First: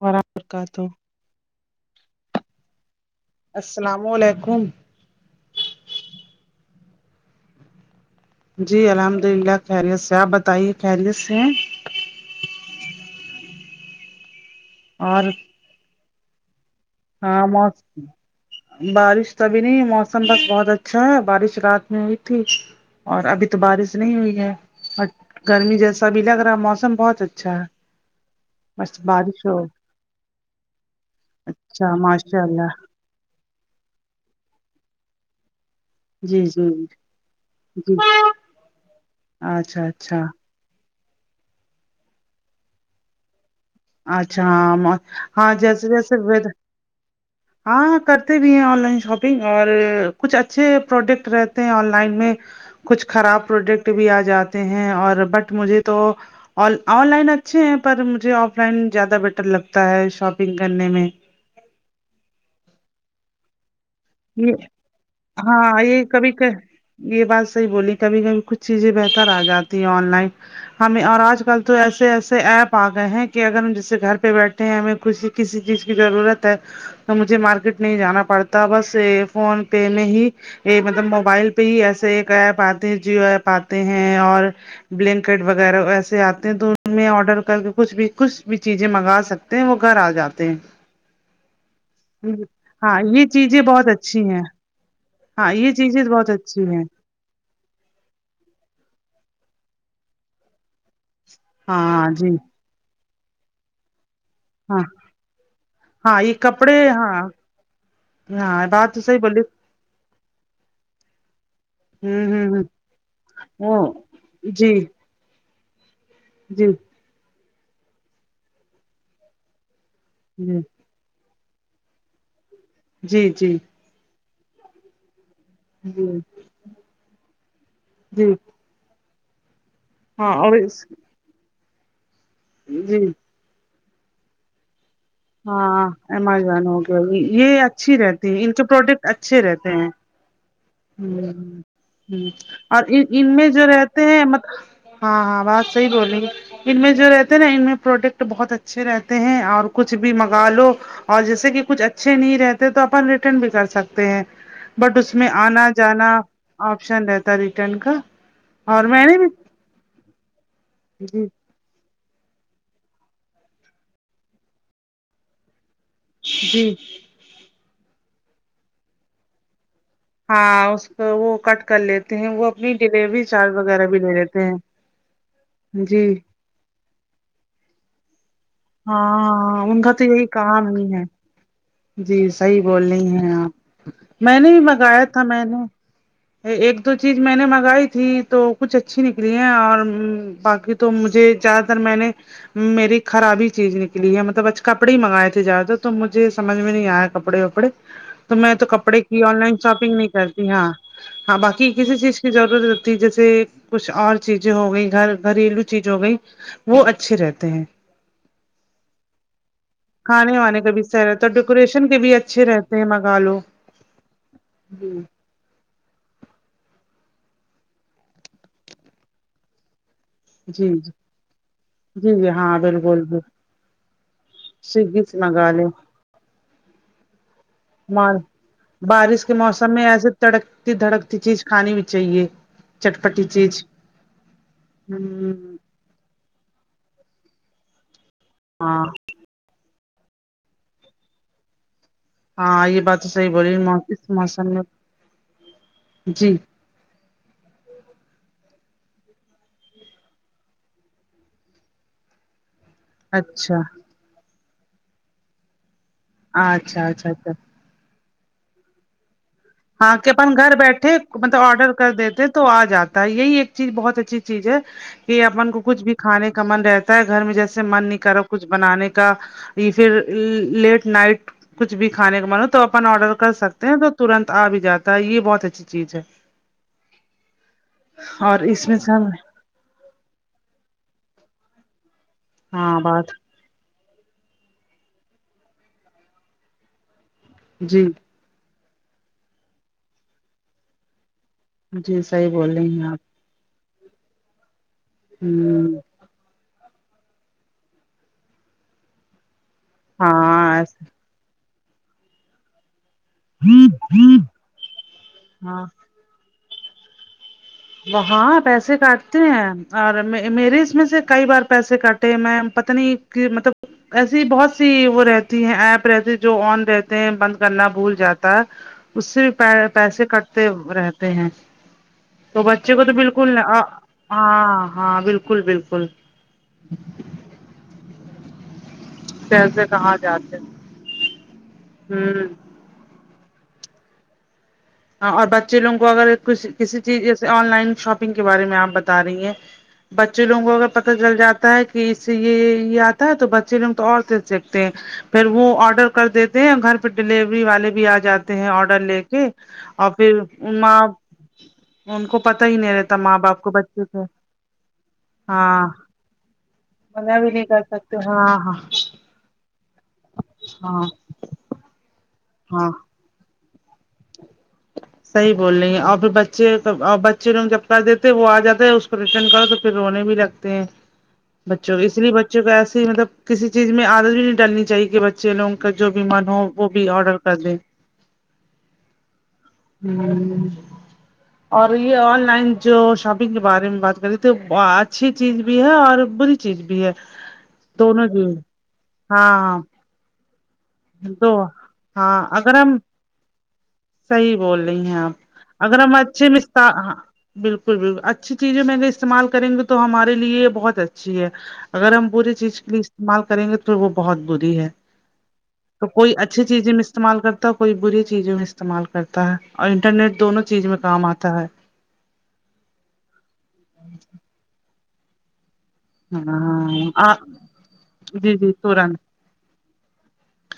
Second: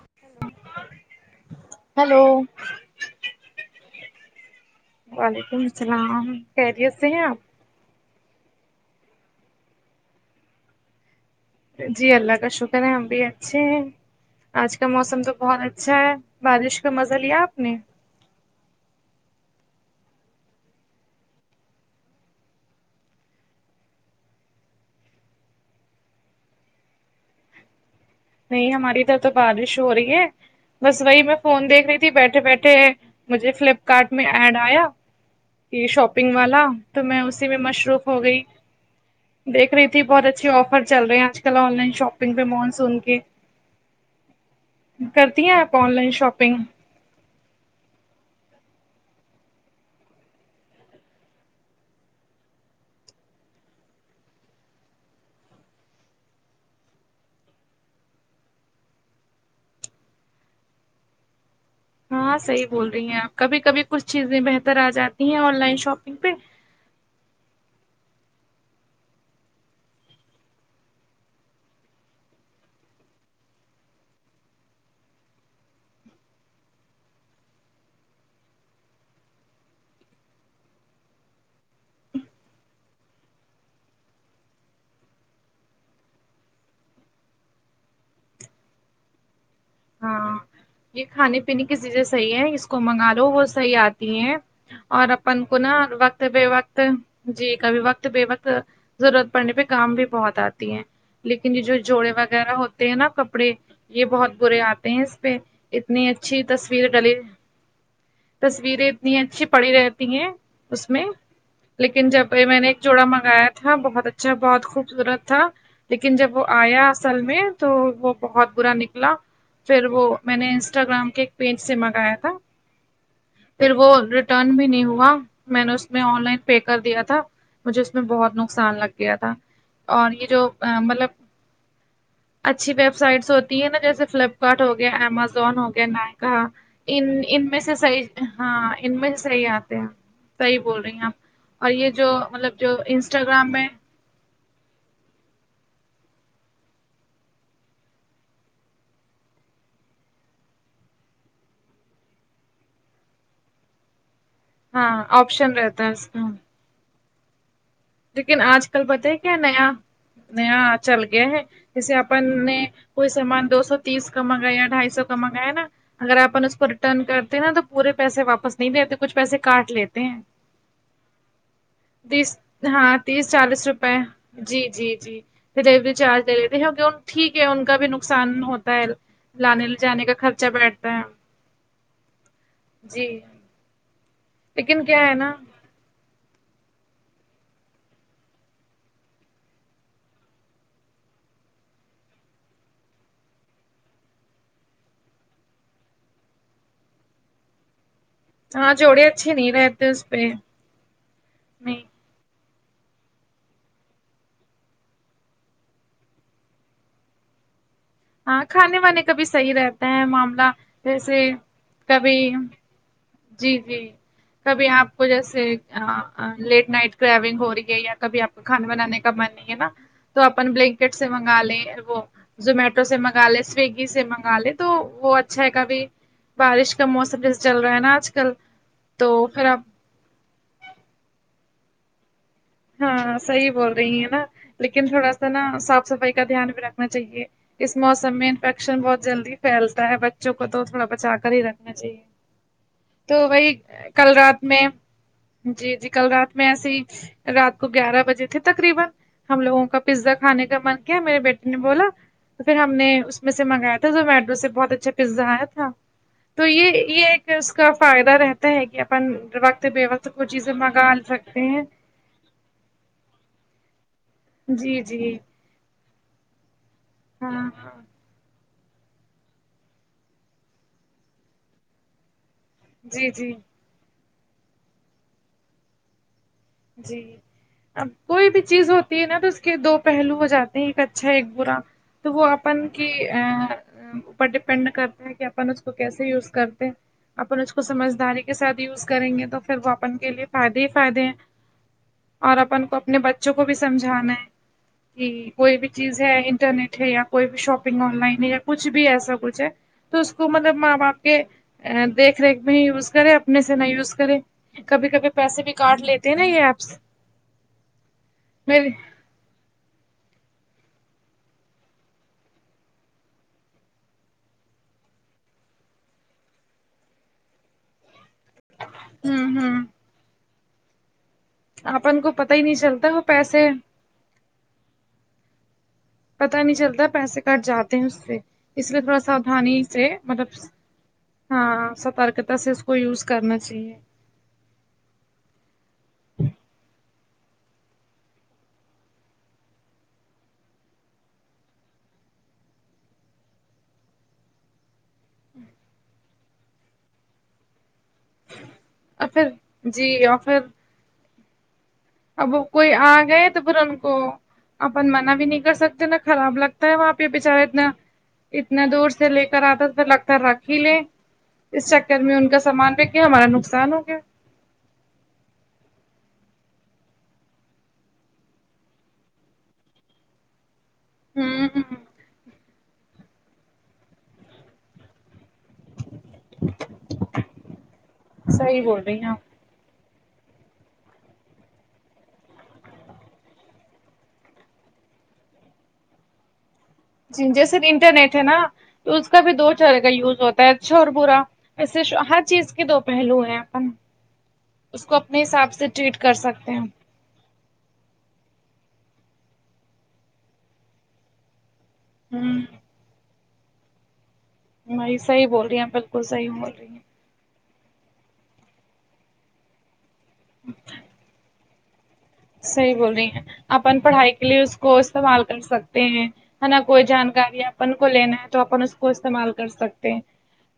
برابر کا تو ہیلو السلام علیکم وعلیکم السلام خریت سے ہیں آپ جی الحمد للہ خیریت سے آپ بتائیے خیریت سے ہیں جی اللہ کا شکر ہے ہم بھی اچھے ہیں آج کا موسم اور تو بہت اچھا ہے بارش کا مزہ لیا ہاں آپ نے بارش تبھی نہیں موسم بس بہت اچھا ہے بارش رات میں ہوئی تھی اور ابھی تو بارش نہیں ہوئی ہے گرمی جیسا ابھی لگ رہا موسم بہت اچھا ہے نہیں ہماری ادھر تو بارش ہو رہی ہے بس وہی میں فون دیکھ اچھا رہی تھی بیٹھے ماشاء اللہ بیٹھے مجھے فلپکارٹ میں ایڈ آیا یہ شاپنگ جی والا جی تو میں اسی میں جی مصروف ہو گئی دیکھ اچھا رہی تھی اچھا بہت اچھے آفر چل رہے ہیں آج کل آن لائن شاپنگ پہ مانسون کے اچھا ہاں کرتی ہاں ہیں آپ جیسے آن لائن ویسے شاپنگ ہاں کرتے بھی ہیں آن لائن شاپنگ اور کچھ اچھے پروڈکٹ رہتے ہیں آن لائن میں کچھ خراب پروڈکٹ بھی آ جاتے ہیں اور بٹ مجھے تو آن لائن اچھے ہیں پر مجھے آف لائن زیادہ بیٹر لگتا ہے شاپنگ کرنے میں ہاں صحیح بول رہی ہیں آپ کبھی کبھی کچھ چیزیں یہ بہتر آ جاتی ہیں آن لائن ہاں یہ شاپنگ پہ کبھی کہ یہ بات صحیح بولی کبھی کبھی کچھ چیزیں بہتر آ جاتی ہیں آن لائن ہمیں اور آج کل تو ایسے ایسے ایپ آ گئے ہیں کہ اگر ہم جسے گھر پہ بیٹھے ہمیں کھ کسی چیز کی ضرورت ہے تو مجھے مارکیٹ نہیں جانا پڑتا بس سے فون پے میں ہی یہ مطلب موبائل پہ ہی ایسے ایک ایپ آتے جیو ایپ آتے ہیں اور بلینکٹ وغیرہ ویسے آتے ہیں تو آڈر کر کے کچھ بھی کچھ بھی چیزیں منگا سکتے ہیں وہ گھر آ ہاں جاتے ہیں یہ کھانے پینے کی چیزیں صحیح ہے اس کو ہاں منگا لو یہ وہ چیزیں صحیح بہت آتی اچھی ہیں اور اپن ہاں کو یہ نا چیزیں وقت بہت بے اچھی ہیں وقت جی کبھی وقت بے وقت ضرورت پڑنے پہ کام بھی بہت آتی ہیں لیکن یہ جو ہاں جوڑے جی وغیرہ ہوتے ہیں نا کپڑے یہ بہت برے ہاں آتے ہیں اس پہ اتنی ہاں یہ اچھی کپڑے تصویر ہاں ڈلی ہاں تصویریں بات تو اتنی صحیح بولی اچھی پڑی رہتی ہیں اس میں لیکن ہوں جب ہوں میں ہ نے ایک جوڑا منگایا تھا وہ بہت اچھا بہت جی خوبصورت تھا لیکن جب وہ جی آیا اصل میں تو وہ بہت برا نکلا پھر وہ میں نے جی انسٹاگرام کے ایک پیج سے منگایا تھا جی جی پھر وہ ریٹرن بھی نہیں ہوا میں نے اس میں جی آن لائن پے کر دیا تھا مجھے اس میں جی بہت نقصان لگ گیا تھا اور یہ جو مطلب اچھی ویب جی سائٹس ہوتی ہیں نا جیسے فلپکارٹ ہو گیا امازون سون ہو گیا ہاں نائکا ایمیزون ہو گیا ان ان میں یہ سے اچھی صحیح رہتی ہے ہاں کے ان پروڈکٹ میں سے اچھے صحیح رہتے آتے ہیں صحیح بول رہی ہیں ہ ہم ہ اور یہ جو مطلب جو اور ان انسٹاگرام میں جو رہتے ہیں ہاں ہاں بات صحیح بولیں گی ان میں جو رہتے ہیں نا ان میں پروڈکٹ بہت اچھے رہتے ہیں اور کچھ بھی منگا لو اور جیسے کہ کچھ اچھے نہیں رہتے تو اپن ریٹرن بھی کر سکتے ہیں بٹ ہاں اس میں آپشن آنا رہتا ہے اس جانا کا آپشن رہتا ریٹرن کا لیکن آج اور کل میں پت ہے نے بھی کیا نیا نیا چل گیا جی ہے جیسے اپن نے کوئی سامان دو سو تیس کا منگایا یا ڈھائی سو کا منگایا ہے نا اگر آن اس کو جی ریٹرن کرتے نا تو پورے پیسے واپس نہیں لیتے کچھ پیسے کاٹ لیتے ہیں ہاں اس کو وہ کٹ کر لیتے ہیں تیس وہ اپنی ہاں ڈلیوری تیس چارج چالیس وغیرہ روپئے بھی لے لیتے جی ہیں جی جی ڈیلیوری جی چارج لیتے ہیں کہ ٹھیک ہے ان کا بھی نقصان ہوتا ہے ہاں لانے لے ان کا تو جانے یہی خرچہ کام ہی بیٹھتا ہے جی صحیح بولنی جی ہیں آپ میں نے بھی لیکن منگایا کیا ہے تھا نا میں نے ایک دو چیز میں نے منگائی تھی تو کچھ اچھی نکلی ہیں اور باقی تو مجھے زیادہ تر میں نے میری خرابی چیز نکلی ہے مطلب ا کپڑے ہی منگائے تھے زیادہ تو مجھے سج میں نہیں آیا کپڑے وپڑے تو میں تو ہاں کپڑے جوڑے کی اچھے آن نہیں لائن رہتے شاپنگ اس نہیں پہ کرتی ہاں ہاں باقی نہیں کسی چیز کی ضرورت ہوتی جیسے کچھ اور چیزیں ہو گئی گھر گھریلو چیز ہو گئی وہ اچھے رہتے ہیں ہاں کھانے وانے کا بھی صحیح رہتا کھانے معاملہ وانے کا بھی صحیح جیسے رہتا ہے ڈیکوریشن کے بھی کبھی اچھے رہتے ہیں منگا لو جی جی کبھی جی آپ کو جیسے لیٹ نائٹ گ ہو رہی ہے یا کبھی آپ کو کھانا بنانے کا من نہیں ہے نا تو اپن جی بلینکیٹ سے منگا لیں وہ جی جی ہاں زومیٹو ٹو سے بالکل بالکل منگا لے سویگی سے مگا لے تو سویگی وہ سے اچھا ہے منگا لے کبھی بارش کا موسم ج بارش کے پھر آپ موسم میں ایسے تڑکتی دھڑکتی چیز کھانی بھی چاہیے ہاں چٹپٹی صحیح چیز بول رہی ہیں نا لیکن تھوڑا سا نا ہوں صاف صفائی کا دھیان بھی رکھنا چاہیے اس موسم میں انفیکشن ہاں بہت جلدی پھیلتا ہے بچوں کو تو تھوڑا بچا کر ہی رکھنا چاہیے ہاں یہ بات تو صحیح وہی بولی اس کل رات موسم میں جی جی کل رات میں ایسی [unintelligible] تو پھر ہم نے اس میں سے اچھا منگایا تھا زومیٹو سے بہت اچھا پیزا آیا تھا تو یہ اچھا یہ اچھا ایک اچھا اس کا فائدہ رہتا ہے کہ اپن بے ہاں وقت کہ کو اپن چیزیں گھر منگا بیٹھے مطلب سکتے ہیں آڈر کر دیتے تو آ جاتا ہے یہی ایک چیز بہت اچھی چیز ہے جی جی کہ اپن کو کچھ بھی کھانے کا من رہتا ہے گھر میں ہاں جیسے ہاں من نکارک کچھ بنانے کا یہ پھر لیٹ نائٹ کچھ بھی کھانے کا من تو اپن جی آرڈر کر جی سکتے ہیں تو ترنت آ بھی جاتا ہے یہ بہت اچھی چیز ہے جی اب کوئی اور بھی اس چیز میں ہوتی ہے سب نا تو کہ دو پہلو ہو جاتے ہیں ایک اچھا ایک برا تو وہ اپن ہاں کی بات اوپر ڈپینڈ کرتا ہے کہ اپن اس کو کیسے یوز کرتے ہیں اپن اس کو جی سمجھداری کے سھ یوز کریں گے تو پھر وہ اپن کے لیے فائدے ہی فائدے ہیں جی صحیح اور بول اپن کو رہی ہیں اپنے آپ بچوں کو بھی سمجھانا ہے کہ کوئی بھی ہ چیز انٹرنیٹ ہے یا کوئی بھی شاپنگ آن لائن یا کچھ بھی ایسا کچھ ہے تو اس کو ہاں مطلب ماں ایسے باپ کے دیکھ ریکھ میں ہی یوز کرے میں سے نہ یوز کرے کبھی کبھی پیسے بھی ہاں کاڈ لیتے ہیں نا یہ ایپس وہ ہاں میرے پیسے کاٹ ہیں اور میرے اس میں سے کئی بار پیسے کاٹے میں پتا نہیں کہ مطلب ایسی بہت سی وہ رہتی ہیں ایپ رہتی جو آن رہتے ہیں بند کرنا بھول جاتے اس ہوں سے ہوں بھی پیسے کٹتے رہتے ہیں اپن خ [unintelligible] تو بچے کو تو بالکل ہاں ہاں بالکل بالکل پتاہ نہیں چلتا پیسے کٹ جاتے اس سے اس لیے تھوڑا سا ساھانی پیسے سے کہاں مطلب جاتے ہاں ہوں سترکتا سے اس کو یوز کرنا چاہیے اور بچے لوگ کو اگر ک کسی چیز جیسے آن لائن شاپنگ کے بارے میں آپ بتا رہی ہیں بچے لوگوں کو اگر پتا چل جاتا ہے کہ اس سے یہ یہ آتا ہے تو بچے لوگ تو عور سے سیکھتے ہیں پھر وہ آرڈر کر دیتے ہیں گھر پہ ڈیلیوری والے بھی آ جاتے ہیں آرڈر لے اور کے پھر جی اور پھر ان ماں ان کو اب وہ پتا ہی کوئی نہیں آ رہتا ماں گئے باپ تو کو پھر ان بچے سے اپن منع بھی نہیں کر سکتے نا خراب لگتا ہے وہاں پہ منع بھی بچارا نہیں کر اتنا سکتے ہاں ہاں اتنا دور سے لے کر آتا لگتا رکھ ہی لیں ہاں اس چکر میں ان کا ہاں سامان پیک کے ہمارا نقصان ہو گیا صحیح بول رہی ہیں اور پھر بچے اور بچے لوگ جب کر دیتے وہ آ جاتے ہے پریشن کرو تو پھر رونے بھی لگتے ہیں ہوں بچوں کو اس لیے بچوں کو ایسی مطلب کسی چیز میں عادت بھی نہیں ڈالنی چاہیے کہ بچے لوگ کو کا جو بھی من ہو وہ بھی آرڈر کر دے صحیح بول رہی ہیںپ [unintelligible] ہوں [unintelligible] ہاں [inaudible] اور یہ آن لائن جو شاپنگ کے بارے میں بات کری ت اچھی چیز بھی ہے اور بری چیز بھی ہے جی جیسے دونوں انٹرنیٹ ہے چیز نا تو اس کا ہاں بھی دو ہاں طرح کا یوز ہوتا ہے چور با تو وسے ہر ہاں چیز اگر کے ہم دو پہلو ہیں اپ ن صحیح بول رہی ہیں آپ اگر ہم کر اچھے سکتے ہیں مستار بالکل بالکل اچھی چیزیں میںگر استعمال کریں گے تو ہمارے لیے یہ بہت اچھی ہے اگر ہم بری ہوں چیز لیے استعمال کریں گے تو وہ بہت بھ ہے بھائی صحیح بول رہی ہیں تو بالکل کوئی صحیح اچھی بول رہی چیزیں ہیں م استعمال کرتا کوئی بری چیزوں میں استعمال کرتا ہے اور انٹرنیٹ دونوں چیز میں کام آتا ہے صحیح بول رہی ہیں اپپن پڑھائی کے لیے اس کو استعمال کر سکتے س ہیں نا کوئی ہاں جانکاری اپن کو لینا ہے جی تو جی اپن اس کو تورنت استعمال کر سکتے ہیں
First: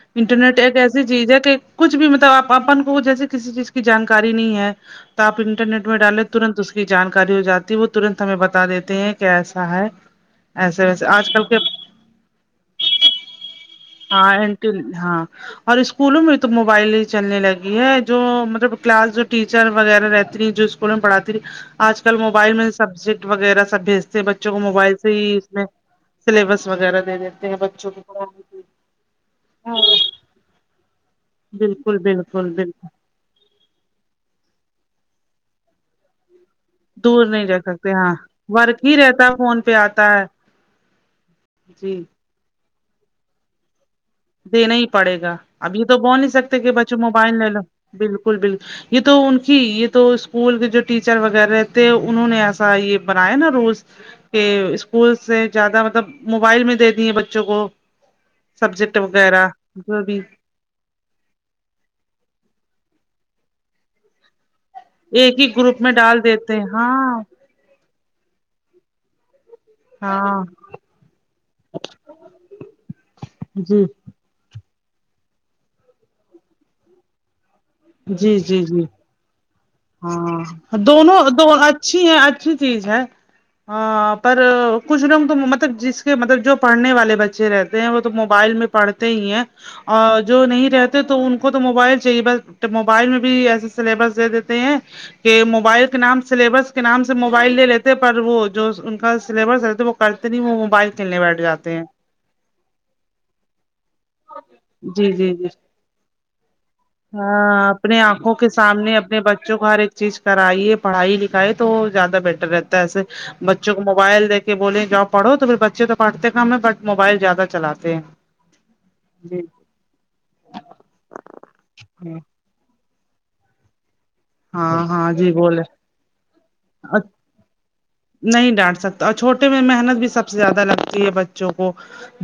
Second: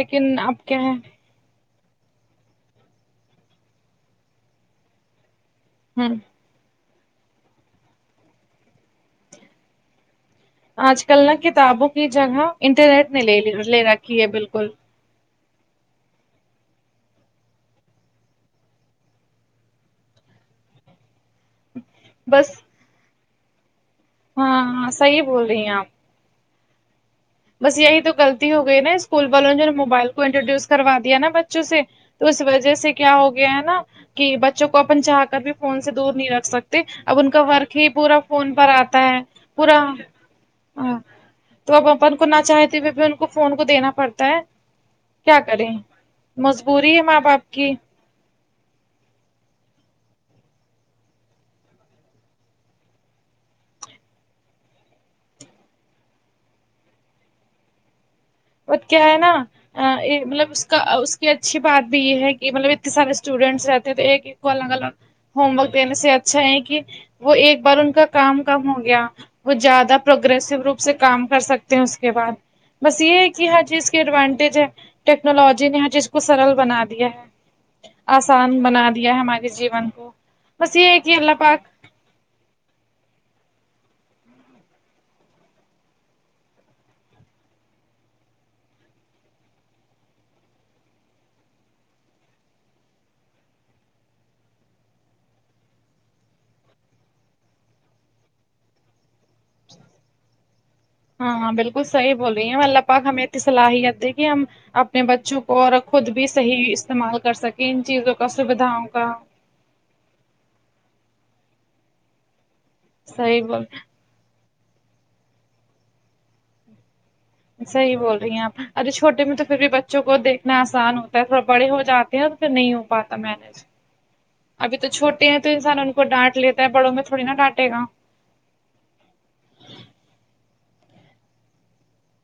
لیکن انٹرنیٹ اب ایک کیا ایسی چیز ہے کہ کچھ بھی مطلب آ اپن کو جیسے کسی چیز کی جانکاری نہیں ہے تو آپ انٹرنیٹ میں ہوں ڈالیں ترنت اس کے کی جانکاری ہو جاتی ہے وہ ترنت ہمیں بتا دیتے ہیں کیسا ہے ایسے آج ویسے کل نا کے کتابوں کی جگہ انٹرنیٹ نے لے لے رہا ہاں اٹ ہاں [unintelligible] اور اسکولوں میں تو موبائل ہی چلنے لگی ہے جو مطلب کلاس جو ٹیچر وغیرہ رہتی جو اسکول پڑھاتی تی آج کل بس موبائل میں سبجیکٹ وغیرہ سب بھیج سے بچوں کو ہاں ہاں موبائل سے صحیح ہی بول اس رہی میں ہیں آپ سلیبس وغیرہ دے دیتے ہیں بس بچوں یہی تو کوھ غلطی ہو گئے نکول والوں انہ نے موبائل کو انٹوڈیوس کرا دیا نا بچوں سے بالکل تو اس بالکل وجہ بالکل سے کیا ہو گیا ہے نا کہ بچوں کو اپن چاہ کر بھی فون سے دور نہیں رکھ سکتے اب دور ان کا نہیں رہ ورک ہی سکتے ہاں پورا فون پر ورک ہی آتا ہے رہتا فون پہ پورا آتا ہے تو ا جی اپا ان کو نہ چاہتے پھر ان کو فون کو دینا پڑتا ہے دینا ہی پڑے گا کیا کریں اب یہ تو بول نہیں سکتے کہ مجبوری بچوں ہے ماں موبائل لے باپ لو کی بالکل بالکل یہ تو ان کی یہ تو اسکول کے جو ٹیچر وغیرہ تھے انہوں نے ایسا یہ بنایا نا روز کہ اسکول سے زیادہ مطلب موبائل میں دے دی ہیں بچوں کو اور سبجیکٹ ہے نا وغیرہ جو بھی مطلب اس کا اس کہ اچھی بات بھی یہ ہے کہ مطلب اتنے سارے اسٹوڈینٹس رہتے ہیں تو ایک ایک کو الگ الگ ایک ہی ہوم ورک گروپ میں دینے سے ڈال اچھا دیتے ہے ہیں کہ ہاں وہ ایک بار ان کا کام کم ہو گیا وہ زیادہ ہاں پروگریسو روپ سے کام کر سکتے ہیں اس کے بعد بس یہ ہے کہ ہر جی چیز کے ایڈوانٹیج ہے ٹیکنالوجی نے ہر چیز کو سرل بنا دیا ہے جی آسان جی بنا جی دیا ہے ہمارے جیون کو بس ہاں یہ ہے کہ دونوں اللہ دو پاک اچھی ہے اچھی چیز ہے ہاں پر کچھ لوگ تو مطلب جس کے مطلب جو پڑھنے والے بچے رہتے ہیں وہ تو موبائل میں پڑھتے ہی ہیں اور جو نہیں رہتے تو ان کو تو موبائل چاہیے بس تو موبائل میں بھی ایسے سلیبس دے دیتے ہیں کہ موبائل کے نام سلیبس کے نام سے موبائل لے لیتے پر وہ جو ان کا سلیبس رہ وہ کرتے نہیں وہ موبائل کھیلنے ہاں بیٹھ ہاں جاتے بالکل ہیں صحیح بول رہی ہیں اللہ پاک ہمیں صلاحیت ہے کہ ہم اپنے جی جی بچوں جی کو اور خود بھی صحیح استعمال کر ہاں سکیں ان اپنے چیزوں کا آنکھوں کے سویدھاؤں سامنے کا اپنے بچ بچوں کو ہر ایک چیز کرائیے پڑھائی لکھائی تو زیادہ بیٹر رہتا ہے ایسے صحیح بول بچوں کو موبائل دے کے بولے جاب پڑھ تو پھر بچے تو پڑھتے کام ہے بٹ موبائل زیادہ صحیح بول رہی ہیں آپ ارے چھوٹے میں جی تو پھر بھی بچوں کو دیکھنا آسان ہوتا ہے تھوڑا بڑے ہو جی جاتے ہیں پ نہیں ہو پاتا مینج ابھی ہاں تو ہاں چھوٹے جی ہیں تو بولے انسان ان کو ڈانٹ لیتا ہے بڑوں میں تھوڑی نا ڈانٹے گا نہیں ڈانٹ سکتا اور چھوٹے میں محنت بھی سب سے زیادہ لگتی ہے بچوں کو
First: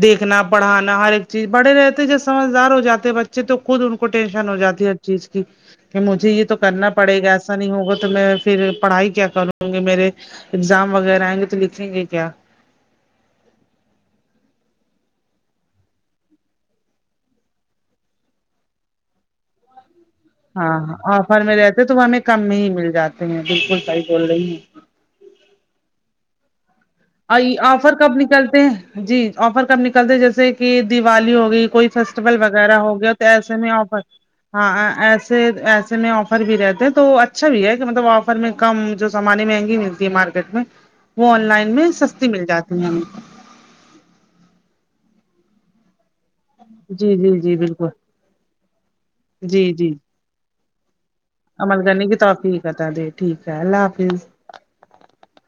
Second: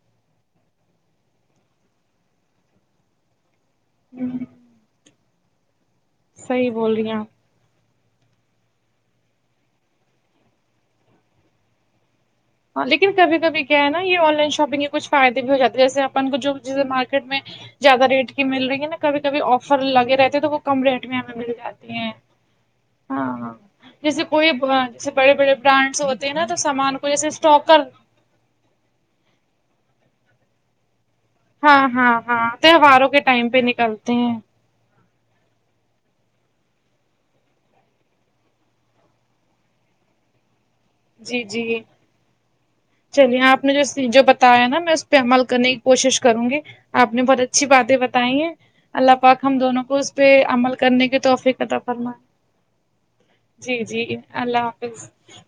دیکھنا پڑھانا ہر ایک چیز بڑے رہتے جب سمجھدار ہو جاتے بچے تو خود ان کو ٹینشن ہو جاتی ہر چیز کی کہ مجھے یہ تو صحیح کرنا بول رہی ہیں پڑے آپ گا ایسا نہیں ہوگا تو میں پھر پڑھائی کیا کروں گی میرے اگزام وغیرہ آئیں گے تو لکھیں گے کیا ہاں لیکن کبھی کبھی کیا ہے نا یہ آن لائن شاپنگ کے کچھ فائدے بھی ہو جات ہیں جیسے اپن کو جو بھی چیزیں مارکیٹ میں زیادہ ریٹ کی مل رہی ہے نا کبھی کبھی آفر لگے رہتے تو وہ ہاں کم ریٹ ہاں میں ہمیں آفر مل رہتے تو جاتی وہ ہے ہمیں کم میں ہی مل جاتے ہاں ہیں ہاں بالکل صحیح جیسے بول رہی کوئی ہیں بڑے بڑے برانڈس ہوتے ہیںا تو سامان کو ا اسٹاک کر آفر کب نکلتے ہیں جی آفر کب نکلتے جیسے کہ دیوالی ہو گئی ہاں کوئی ہاں فیسٹیول ہاں وغیرہ ہو تہواروں گیا کے تو ٹائم ایسے پہ میں آفر نکلتے ہیں ہاں ایسے ایسے میں آفر بھی رہتے ہیں تو اچھا بھی ہے کہ مطلب آفر میں کم جو سامان مہنگی ملتی ہے مارکیٹ میں وہ آن لائن میں سستی مل جاتی ہیں ہمیں چلی آپ نے جو جو بتایا ہے نا میں اس پہ عمل کرنے کی کوشش کروں گی آ جی نے جی بہت جی اچھی بالکل باتیں اللہ پاک ہم جی دونوں جی کو اس پہ عمل کرنے کی توفیقتہ عمل کرنے فرما کی توفیق عطا دے ٹھیک ہے جی اللہ جی حافظ اللہ حافظ ہ [unintelligible]